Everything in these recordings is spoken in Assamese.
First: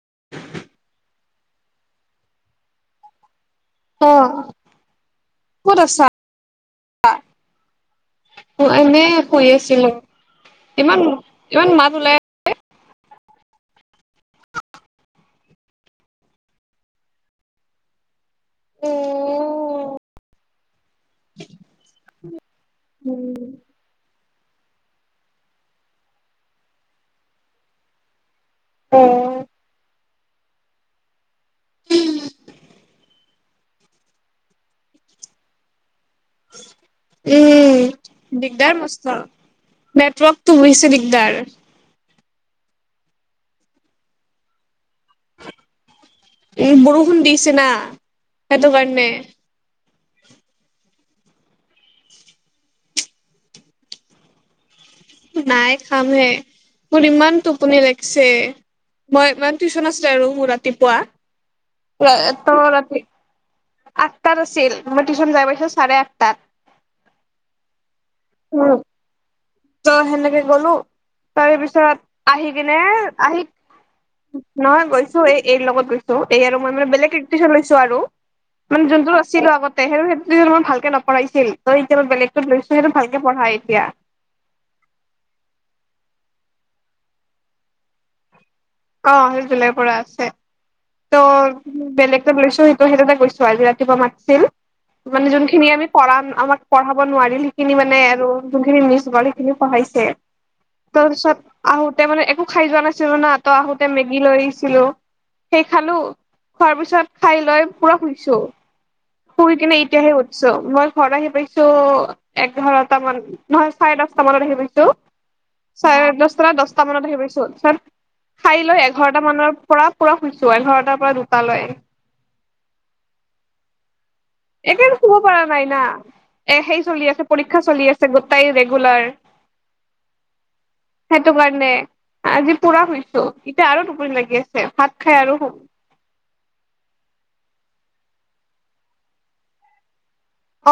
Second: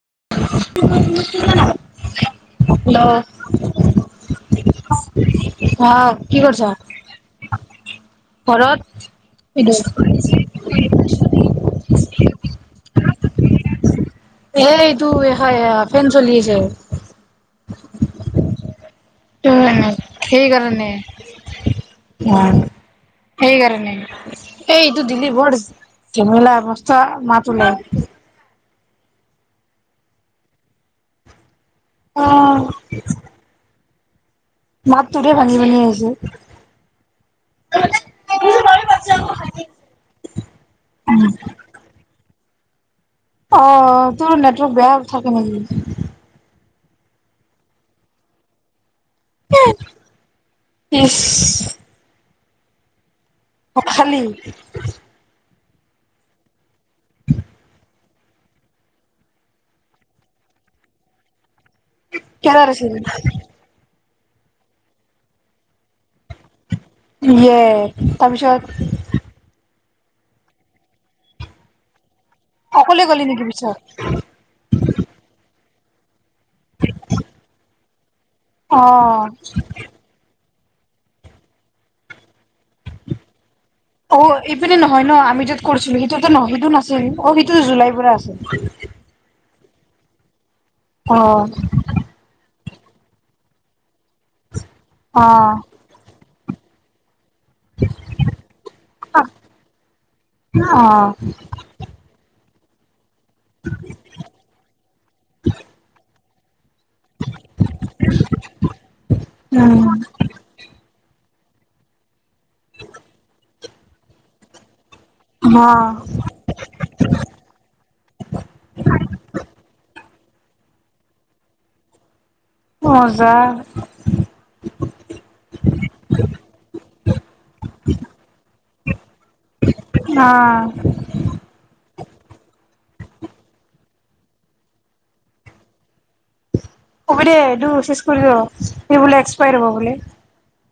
[inaudible] অ ক'ত [unintelligible] হা আছা কি কৰছা? এনে শুই আছিলোঁ, ইমান, ইমান মাত ওলাই আছে। এই টো এখান সেয়া ফেন চলি আছে। উম মে [unintelligible] এইটো দিলি বৰ জেমেলা অৱস্থা মাত ওলাই। [unintelligible] অ' মাতটোৰে ভাঙি, ভাঙি আহিছে। উম, দিগদাৰ মস্ত, নেটৱৰ্কটো হৈছে দিগদাৰ। অ', তোৰ নেটৱৰ্ক বেয়া থাকে নেকি? উম, বৰষুণ দিছে না, সেইহটোৰ কাৰণে। [unintelligible] [unintelligible] খালি নাই খামহে, মোৰ ইমান টোপনি লাগিছে, মই ইমান টিউচন আছিলে আৰু মোৰ ৰাতিপুৱা। কেইটাত [unintelligible] আছিল? ৰাতি আঠ তাত আছিল, মই টিউচন যায় পাইছোঁ চাৰে আঠ ইয়ে, তাৰপিছত? ত' সেনেকে গ'লো, তাৰপিছত আহি কিনে, অকলে গ'লি আহি নেকি পিছত? নহয় গৈছোঁ, এই-এইৰ লগত ত' এই আৰু মই মানে বেলেগ এক‌ টিউচন লৈছোঁ আৰু। অ মানে যোনটো আছিলো আগতে সেই সেই ভালকে নপঢ়াইছিল ত এতিয়া বেলেগতৰ দশ্য সটো ভকে পঢ়াই এতিয়া। অ ইপিনে নহয় ন আমি যত কৰিছিলো সেইটোতো ন সেইটো নাছিল অ সিটোতো জুলাই পৰা আছে। অ সেই জুলাই পৰা আছে। ত অ বেলেগ তাক লৈছো সেইটো সেইটো তাক গৈছো। আজি ৰাতিপুৱা মা অ মানে যোনখিনি আমি পঢ়ান আমাৰ পঢ়াব নোৱাৰিল সেই খিন মানে আৰু যোনখিনি মিছ গল সেইখিনি পঢ়াইছে অ তাৰপিছত আহোতে মানে আকো খাই যোৱা নাছিলো না। ত আহোতে মেগি লৈ আহিছিলো সেই খালো। খোৱাৰ পিছত খাই লৈ পুৰ শুইছো, শুই কিনে উম এতিয়াহে উঠছো মই ঘৰত আহি পাইছো চ এঘাৰটা মান নহয় চাৰে দশটা মানত আহি পাইছোঁ। অ চাৰে দশটা দচটা মানত আহি পাইছোঁ। খাই লৈ এঘাৰটা মানৰ পৰা পুৰা শুইছো এঘাৰটাৰ পৰা দুটালৈ। মজা। একে শুব পৰা নাই না এ সেই চলি আছে পৰীক্ষা চলি আছে, গোটাই ৰেগুলাৰ সেইটো কাৰণে আজি পুৰা হৈছো এতিয়া আৰু দুটোপনি লাগি আছে ভাত খাই আৰু শুম। অ'ব দে চেজ কৰি স বোলে এক্সপাই হব বোলে।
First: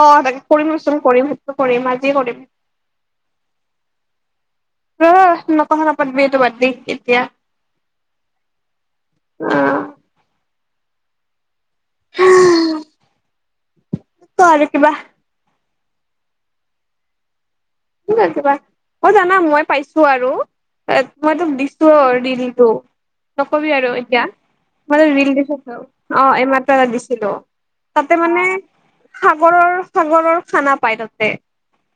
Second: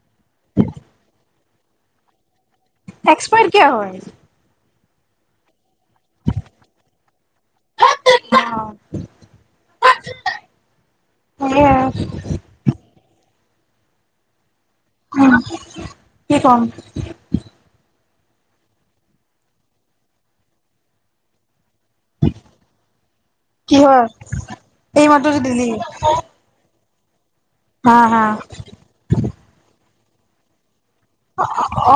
অ তাকে কৰিমচোন কৰিম স কৰিম আজি কৰিম। এক্সপায়ট কিয় হয়? উম ন প পতমটো বাদি এতিয়া, অ। আহ। তাৰ উম। কি কম? ঠিক আছে বাৰ মই জানা মই পাইছো আৰু মই তোক দিছ ৰিল টো নকবি আৰু কিহৰ এতিয়াল এই মাত্ৰ যে দি দিলি অ। কিবা এটা দিছিলো। হা তাতে হা মানে সাগৰৰ সাগৰৰ খানা পাই তাতে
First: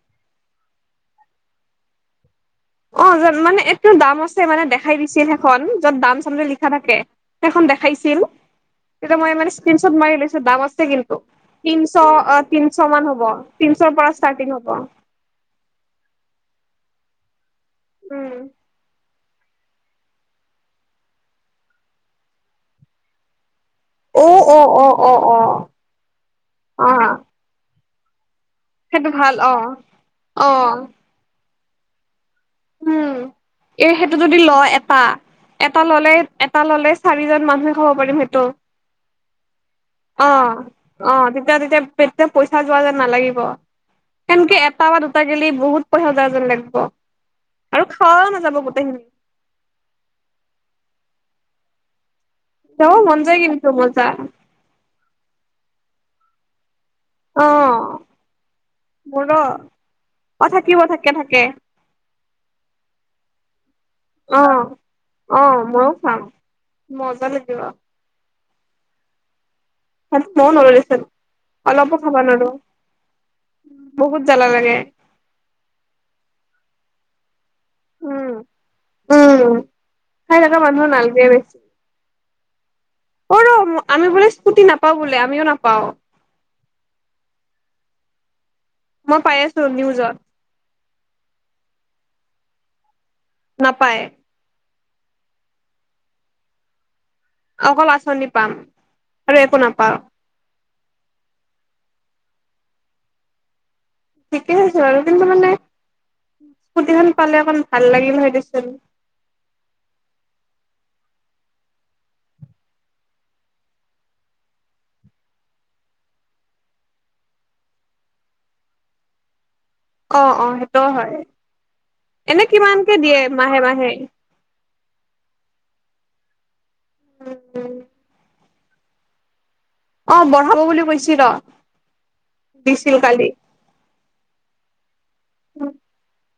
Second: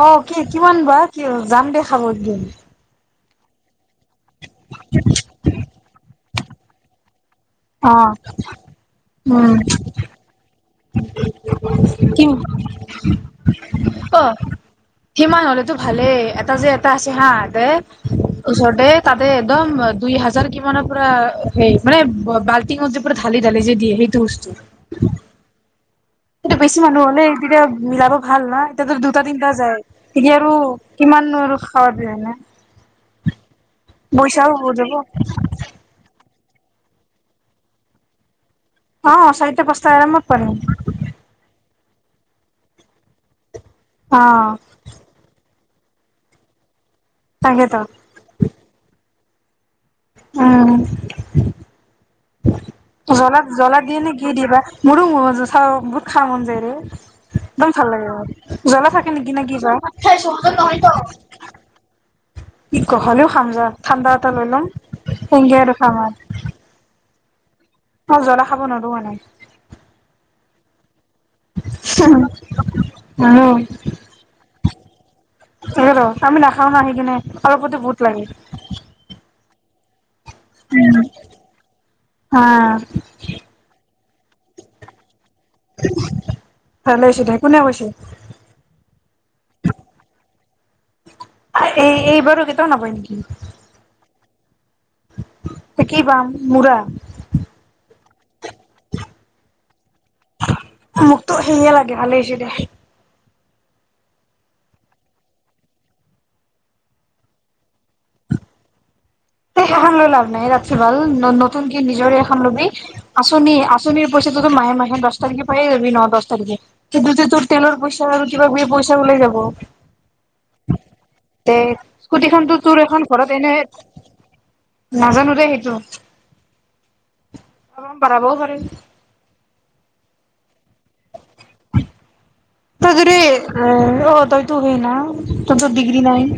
অ কি কিমান বা? কি যাম দে খাব একদিন। অ মানে কিন্তু দাম আছে মানে দেখাই দিছে সেইখন যত দাম চাম যদি লিখা থাকে সেইখন অ দেখাইছিল তেতিয়া মই উম মানে স্ক্ৰন শ্বত মাৰি লৈছো দাম আ ছে কিন্তু তিনশ কি তিনশ মান হ'ব তিনশৰ পৰা অ ষ্টাৰ্টিং হ'ব সিমান হলেতো ভালেই এটা যে এটা আছে হা উম ওচৰতে তা একদম দুই হাজাৰ কিমানৰ পৰা সেই মানে বাল্টিত যে পুৰা ঢালি ঢালি যে দিয়ে সেইটো অ বস্তু অ অ অ অ সেইটো বেছি অ মানুহ হ'লে তেতিয়া মিলাব ভাল না এতিয়া যদি সেইটো দুটা ভাল তিনটা অ যায় তেতিয়া অ আৰু কিমানো আৰু খবৰ দিয়েনে? উম। এই সেইটো যদি লয় বহুত যাব এটা এটা ল'লেই এটা এটা ল'লেই চাৰিজন মানুহে খাব পাৰিম সেইটো। অঁ চাৰিটা পাচঁটা অ আৰামত পাৰিম। অ তেতিয়া তেতিয়া তেতিয়া পইচা যোৱা যেন নালাগিব। অ সেনকে এটা বা দুটা গেলি বহুত পইচা যায় যেন লাগিব। তাকেতো আৰু খাৱাও নাযাব গোটেইখিনি। উম। যাব মন যায় জ্বলা কিন্তু জ্বলা দিয়ে মজা নে কি দিবা মোৰো জন চা বহুত খা মন যায় ৰে অ একদম ভাল লাগে, জলা থাকে নেকি মোৰো নে কি? অ থাকিব থাকে থাকে অ অ ময়ো খাম [unintelligible] মজা লাগিব। জলা খাব নোৱাৰোঁ মানে। ময়ো নোৱাৰো দেখোন। বহুত জ্বালা লাগে [unintelligible] আমি নাখাও হা সেইকেনে। অলপতে বহুত লাগে। উম উম খাই থকা মানুহৰ নালাগে বেছি হা! অ ৰ আমি বোলে স্কুটি নাপাওঁ বোলে। আমিও নাপাওঁ। ভাল হৈছে, তাই কোনে কৈছে? মই পাই আছো নিউজত। এই-এইবাৰ কেইটাও নাপায় নেকি? নাপায় ই কি বাল মূৰা অকল আঁচনি পাম আৰু একো নাপাওঁ মোকতো সেয়ে লাগে ভালে হৈছে দে ঠিকে আছ বাৰু কিন্তু মানে স্কুটিখন পালে অকন ভাল লাগিল হয় দেচোন এ হেখন লৈ লাভ নাই এইয়াতকৈ ভাল নতুনক নিজৰে এখন ল'বি আঁচনি আঁচনিৰ পইচাটোতো মাহে মাহে দহ তাৰিখে পায় লবি ন দহ তাৰিখে সন্ততে তোৰ তেলৰ পইচা আৰু কিবা গ পইচা ওলাই যাব অঁ অঁ সেইটো হয় তে এনে স্কুটিখনতো তোৰ কিমানকে এখন দিয়ে ঘৰত এনে মাহে মাহে নাজানো দে সেইটো অঁ বাৰ হাজাৰ অঁ বঢ়াব বুলি কৈছিল ৰ তই দিছিল যদি কালি অঁ তইতো হেই ন তোৰটো ডিগ্ৰী নাই [inaudible]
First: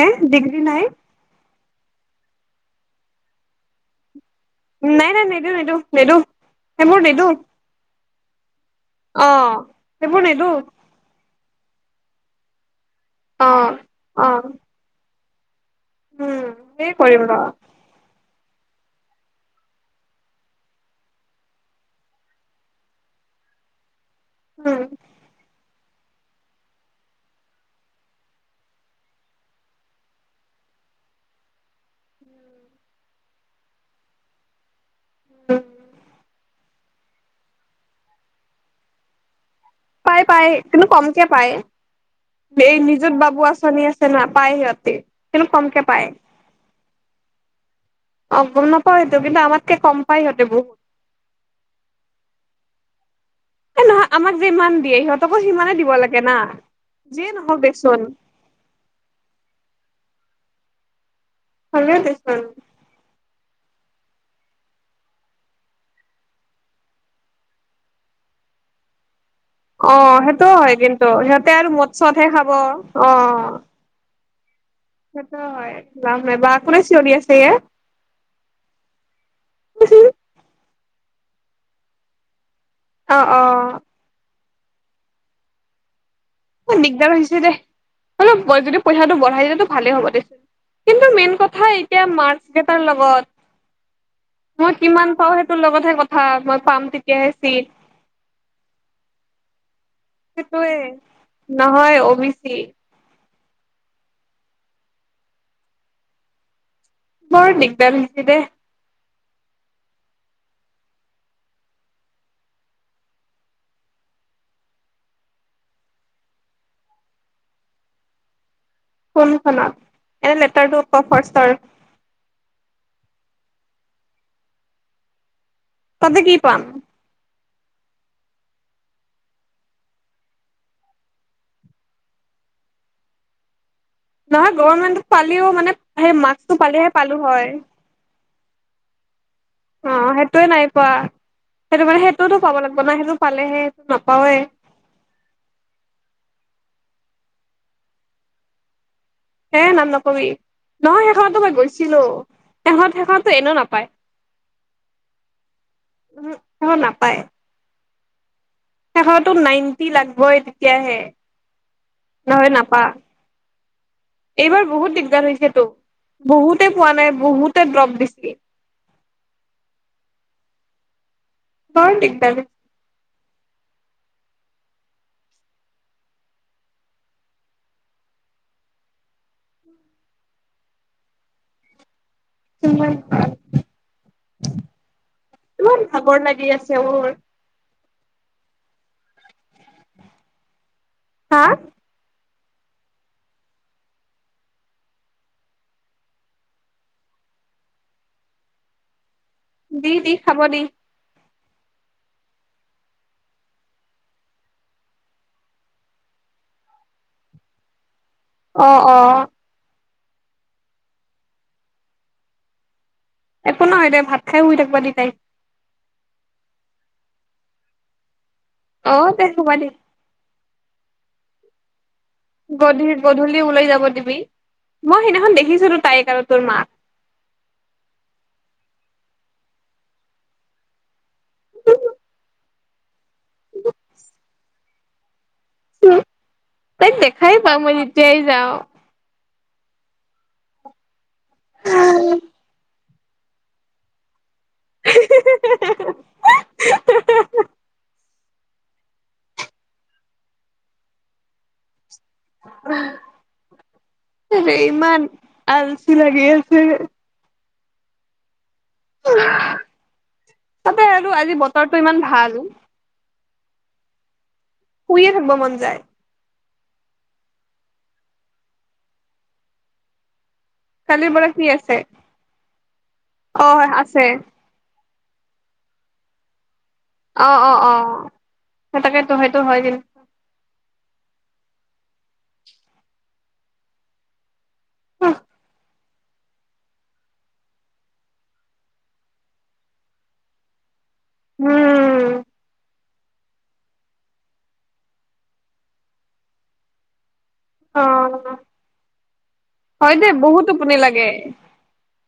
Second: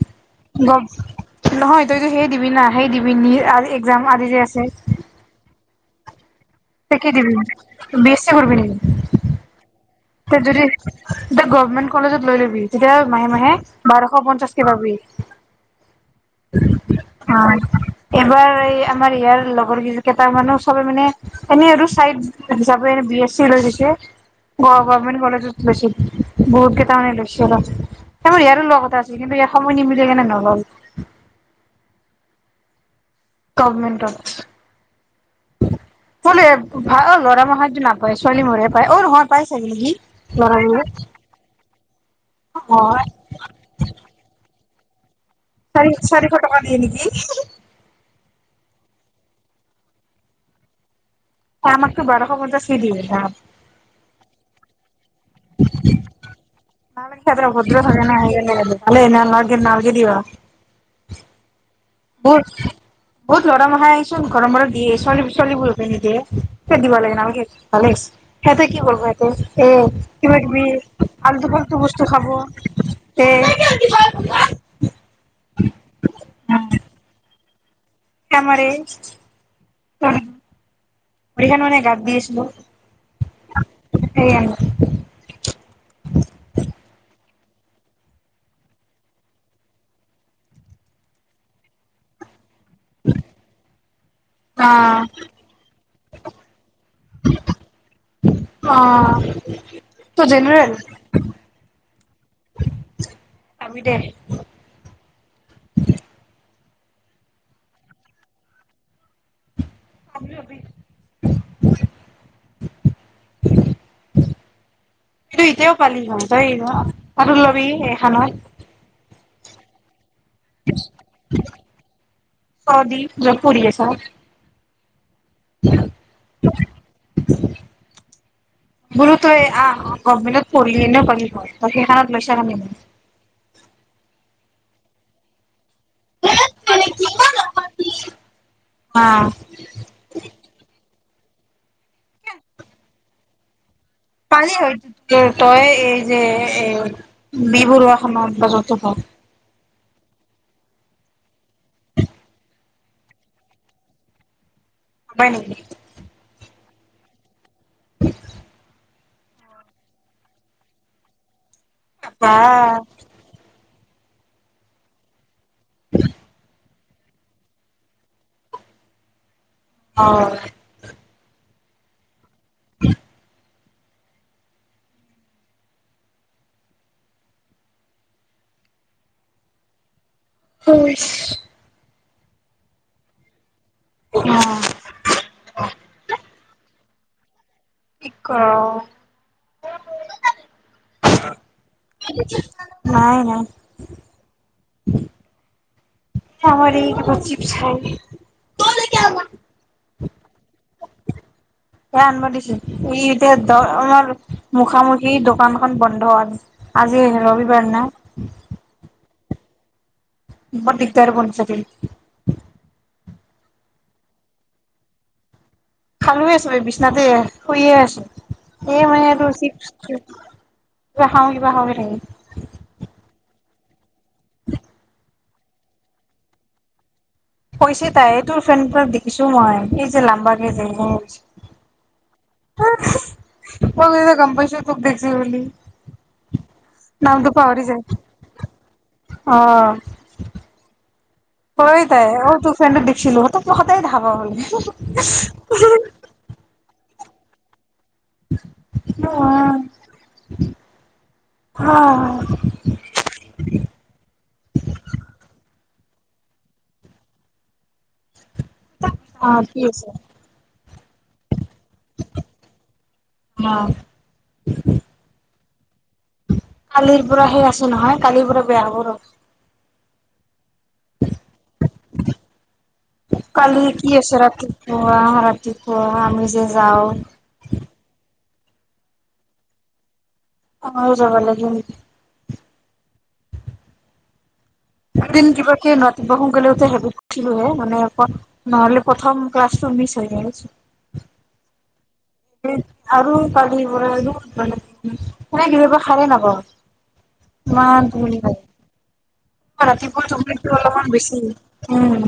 হেই ডিগ্ৰী গম নাই নহয় তইতো সেই দিবি না সেই দিবি নি আৰু এক্জাম আদি যে নাই নাই নিদো নিদো নিদো তই কি দিবি বিয়া চিয়া কৰিব নেকি অঁ তই যদি এটা গভমেণ্ট কলেজত লৈ ল'বি তেতিয়া মাহে অ মাহে বাৰশ অ পঞ্চাশ কে পাবি উম এ কৰিম ৰ এবাৰ এই আমাৰ ইয়াৰ লগৰ ক কেইট মানুহ সবে মানে এনেই আৰু চাইদ হিচাপে এনে বি এছ চি লৈ গৈছে উম গভৰ্নমেণ্ট কলেজত বেছি বহুত কেইটা মানে লৈছো অলপ তোৰ ইয়াৰো লগ কথা আছিল কিন্তু ইয়াৰ সময় নিমিলি কেনে নল'ল গভমেণ্ট অফিচ ক'লে ভাল অঁ ল'ৰামখাইটো নাপায় ছোৱালীবোৰেহে পায় অঁ নহয় পায় পাই পায় কিন্তু কমকে পায় এই অ', নিজুত বাবু আঁচনি আছে না পায় সিহঁত [inaudible] কিন্তু কমকে চাৰি পায় চাৰিশ টকা দিয়ে নেকি? অ গম নাপাওঁ সেইটো কিন্তু আমাৰ ততকে কম পায় সিহঁতে বহুত মাককো বাৰশ বজা চ দ যাম নহয় আমাক যে ইমান দিয়ে ইিহঁত যিয়ে নালকে হাত্ৰ [unintelligible] নহওক অভদ্ৰ দেচোন ঠাকে না ভালে নালগে দিবা। হলেও দেচোন বহুত বহুত ল [unintelligible] দিয়ে ছোৱালী ছোৱালীবোৰক হে নিদিয়ে কত দিব লাগে নালগে সেহাতে কি কৰিব। [unintelligible] অ কিবা সেইটোও কিবি হয় কিন্তু আল্টু সিহঁতে আৰু ফাল্টু মদ বস্তু চদহে খাব তে অ'। [inaudible] সেইটোও হয় লাম নাই, বা কোনে চিঞৰি আছে? [unintelligible] কমৰে [unintelligible] দি আছিলো। অঁ, অঁ। [inaudible] অ', দিগদাৰ হৈছে দে অলপ যদি পইচাটো বঢ়াই দিয়ে ভালে হ'ব দে। কিন্তু মেইন কথা এতিয়া মাৰ [unintelligible] টাৰ লগত মই কিমান পাও সেইটোৰ লগতহে কথা। হা মই পাম। তেতিয়াহে চিট অঁ। [unintelligible] নহয় ও বি চি। আমি দে বৰ দিগদাৰি দিছি দে। [unintelligible] বি এতিয়াও পালি হয় তই আৰু লবি এখানত। কোন খনত? এই লেটাৰটো অকল ফাৰ্ষটৰ। কিহত পৰহি আছা? তাতে কি পাম? বোলোতয় আঁহ গভমেন্টত পঢ়ি কেনে পালি হয় তই এইখানত লৈছ কাৰনে হে। নহয় গভণমেণ্টত পালিও মানে সেই মাক্সতো পালেহে পালো হয়। অ'। অ সেইটোয়ে নাই পোৱা সেইটো মানে সেইটোওতটো পাব লাগিব ন সেইটো পালেহে নাপাওৱে পানী হয় তই এই যে এই বিবৰুৱা [unintelligible] বা যতো প এ নাম নকবি নহয় শেই খনততো মই গৈছিলো তাৰ পিচত সেই খনত টো এনেও নাপায়। [unintelligible] অঁ, নাপায়। [inaudible] শেখানত তো নাইনটি লাগবই তেতিয়াহে বা নহলে নাপা। এইবাৰ বহুত দিগদাৰ হৈছে তো বহুতে পোৱা নাই বহুতে দ্ৰপ দিছে অ বহুত দিগদান উম খ কিম তামাম ভাগৰ লাগি আছে তেওঁৱ কি কৰ হা [unintelligible] নাই নাই আমাৰ এইটো চিপছাই দি দি খাব দি এ আনব দিছো ই এতিয়া দ আমাৰ মুখামুখি দোকানখন বন্ধ আজি ৰবিবাৰ না অ অ মোৰ দিগদাৰ বন চাক একো নহয় দে ভাত খাই শুই থাকিবা দি তাই খালে আছো এই বিছনাতে শুইয়ে আছো এই অ দে মইেটো শিক শুবা দি [unintelligible] গধূলি গধূলি ওলাই যাব দিবি মই সেইদিনাখন দেখি আহিছ তাইকাৰ তোৰ মাক পইছে তাই তোৰ ফ্ৰেণ্ডাক দেখিছো মই এই যে লাম্বাকেই যে ম গম পাইছো তোক দেখিছো বোলি তাইক দেখাই পাওঁ মই যায় যেতিয়াই যাওঁ অ ক তাই তোৰ ফে ছিলোহঁতোহতে ধাবা হলে উ [unintelligible] অ অ ইমান আল লাগে আছে [unintelligible] তাতে আৰু আজি বতৰটো ইমান ভাল অ আ শুয়ে‌‌ থাকিব মন যায়। কালিৰ পৰা সেই আছোঁ নহয়, কালিৰ পৰা বেয়া হ'ব ৰ কালিৰ পৰা কি আছে? অ', আছে। পোৱা, ৰাতিপুৱা আমি যে যাওঁ অ', অ', অ'। তাকেতো, সেইটো হয়, কিন [unintelligible] দুদিন কিবাকে [unintelligible] [unintelligible] হে, মানে নহ'লে প্ৰথম ক্লাছ মিচ হৈ [unintelligible] উম আৰু [unintelligible] কেতিয়াবা সাৰে নাপাওঁ। অ ইমান টোপনি ধৰে, হয় দে ৰাতিপুৱা বহুত টোপনিটো টোপনি অলপমান লাগে বেছি, উম।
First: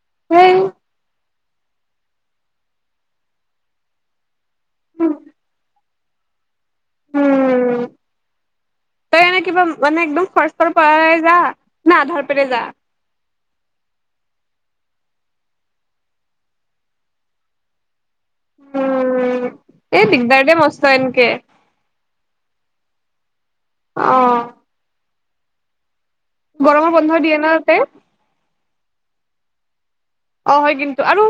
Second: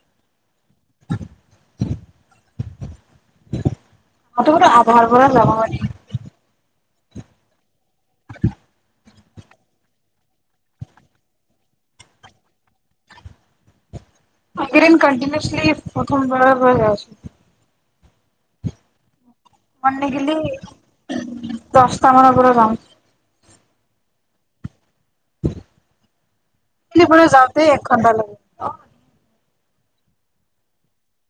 [unintelligible] [unintelligible] উম। তই এনে কিবা মানে একদম ফ্ৰাষ্টৰ পৰাই যা, না আধাৰ পৰাই যা এইকেইদিন কণ্টিনিয়াচলি প্ৰথমবাৰ আছ উম এই দিগদাৰ দে [unintelligible] মস্ত এনকে দচটা মানৰ পৰা যাওঁ। অ' [inaudible] গৰমৰ কি বন্ধ কৰোঁ, দিয়ে ন যাওঁতেই তাতে এক ঘণ্টা লাগে। অ' অ' হয় কিন্তু, আৰু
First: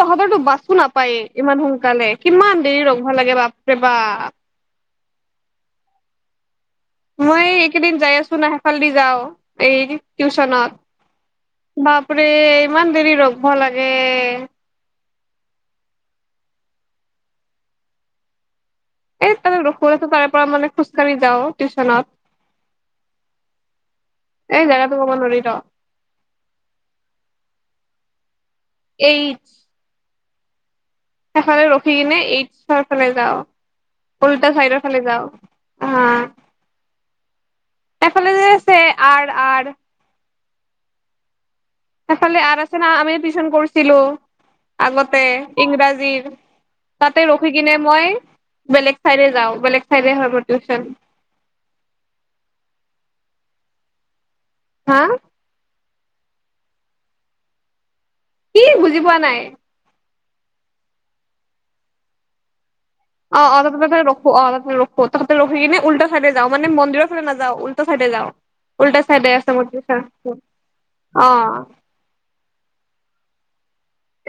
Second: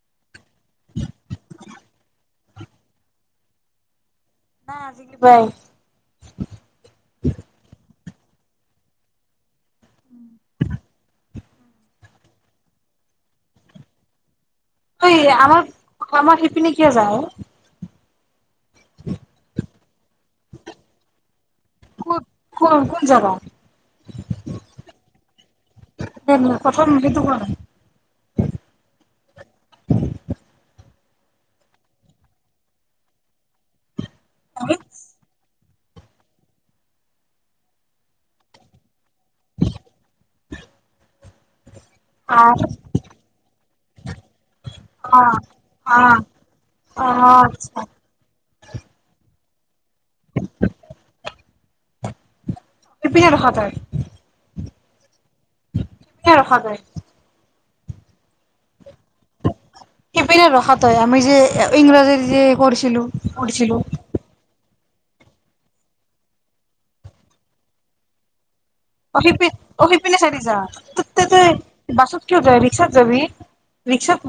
তহঁতৰতো বাচো নাপায় ইমান সোনকালে, কিমান দেৰি ৰ'ব লাগে বাপৰে বাপ! নাই, আজিকালি যায়। মই এই কেইদিন যাই আছ [unintelligible] ‌ সেফালদি যাওঁ। এই টিউচনত। বাপৰে, ইমান দেৰি ৰ'ব লাগে! অই, আমাৰ, আমাৰ সেইপিনে কিয় যাৱ অ'? এই তোৰ [unintelligible] পাৰে পাৰে মানে খোজকাঢ়ি যাওঁ, টিউচনত, ক'ত ক কোন জাগা এই জেগাটো কব নোৱাৰি ৰ। প্ৰথম সেইটো কোৱা নাই এইট সেইফালে ৰখি কেনে এইচ ফ'ৰ‌ ফালে যাওঁ। উল্টা সাইডৰ ফালে যাওঁ। অ', সেফালে যে আছে আৰ, আৰ সেইফালে আৰ আহ আছে না আমি টিউচন কৰিছিলো আগতে আহ আহ ইংৰাজীৰ তাতে আহ ৰখি কিনে আচ্ছা মই বেলেগ চাইডে যাওঁ বেলেগ চাইডে হ'ব টিউচন ইপিনে ৰখা তই হা কোনে ৰখাব কি বুজি পোৱা নাই সেইপিনে ৰখাটো আমি যে ইংৰাজী যে কৰিছ অ অ আগকিবাটা ৰখো আ ৰখো তহঁতে ৰখিবিনে উল্টাচাইডে যাওঁ মানে মন্দিৰৰ ফাল নাযওঁ উলটা চাইডে যাওঁ উল্টা অ চাইডে হিপি আছে মোৰ অহি টিউচন পিনে চাইডে যাঅ তোক অ তাতে বাছত কিয় যাঅ ৰিক্সাত যাবি ৰিক্সাত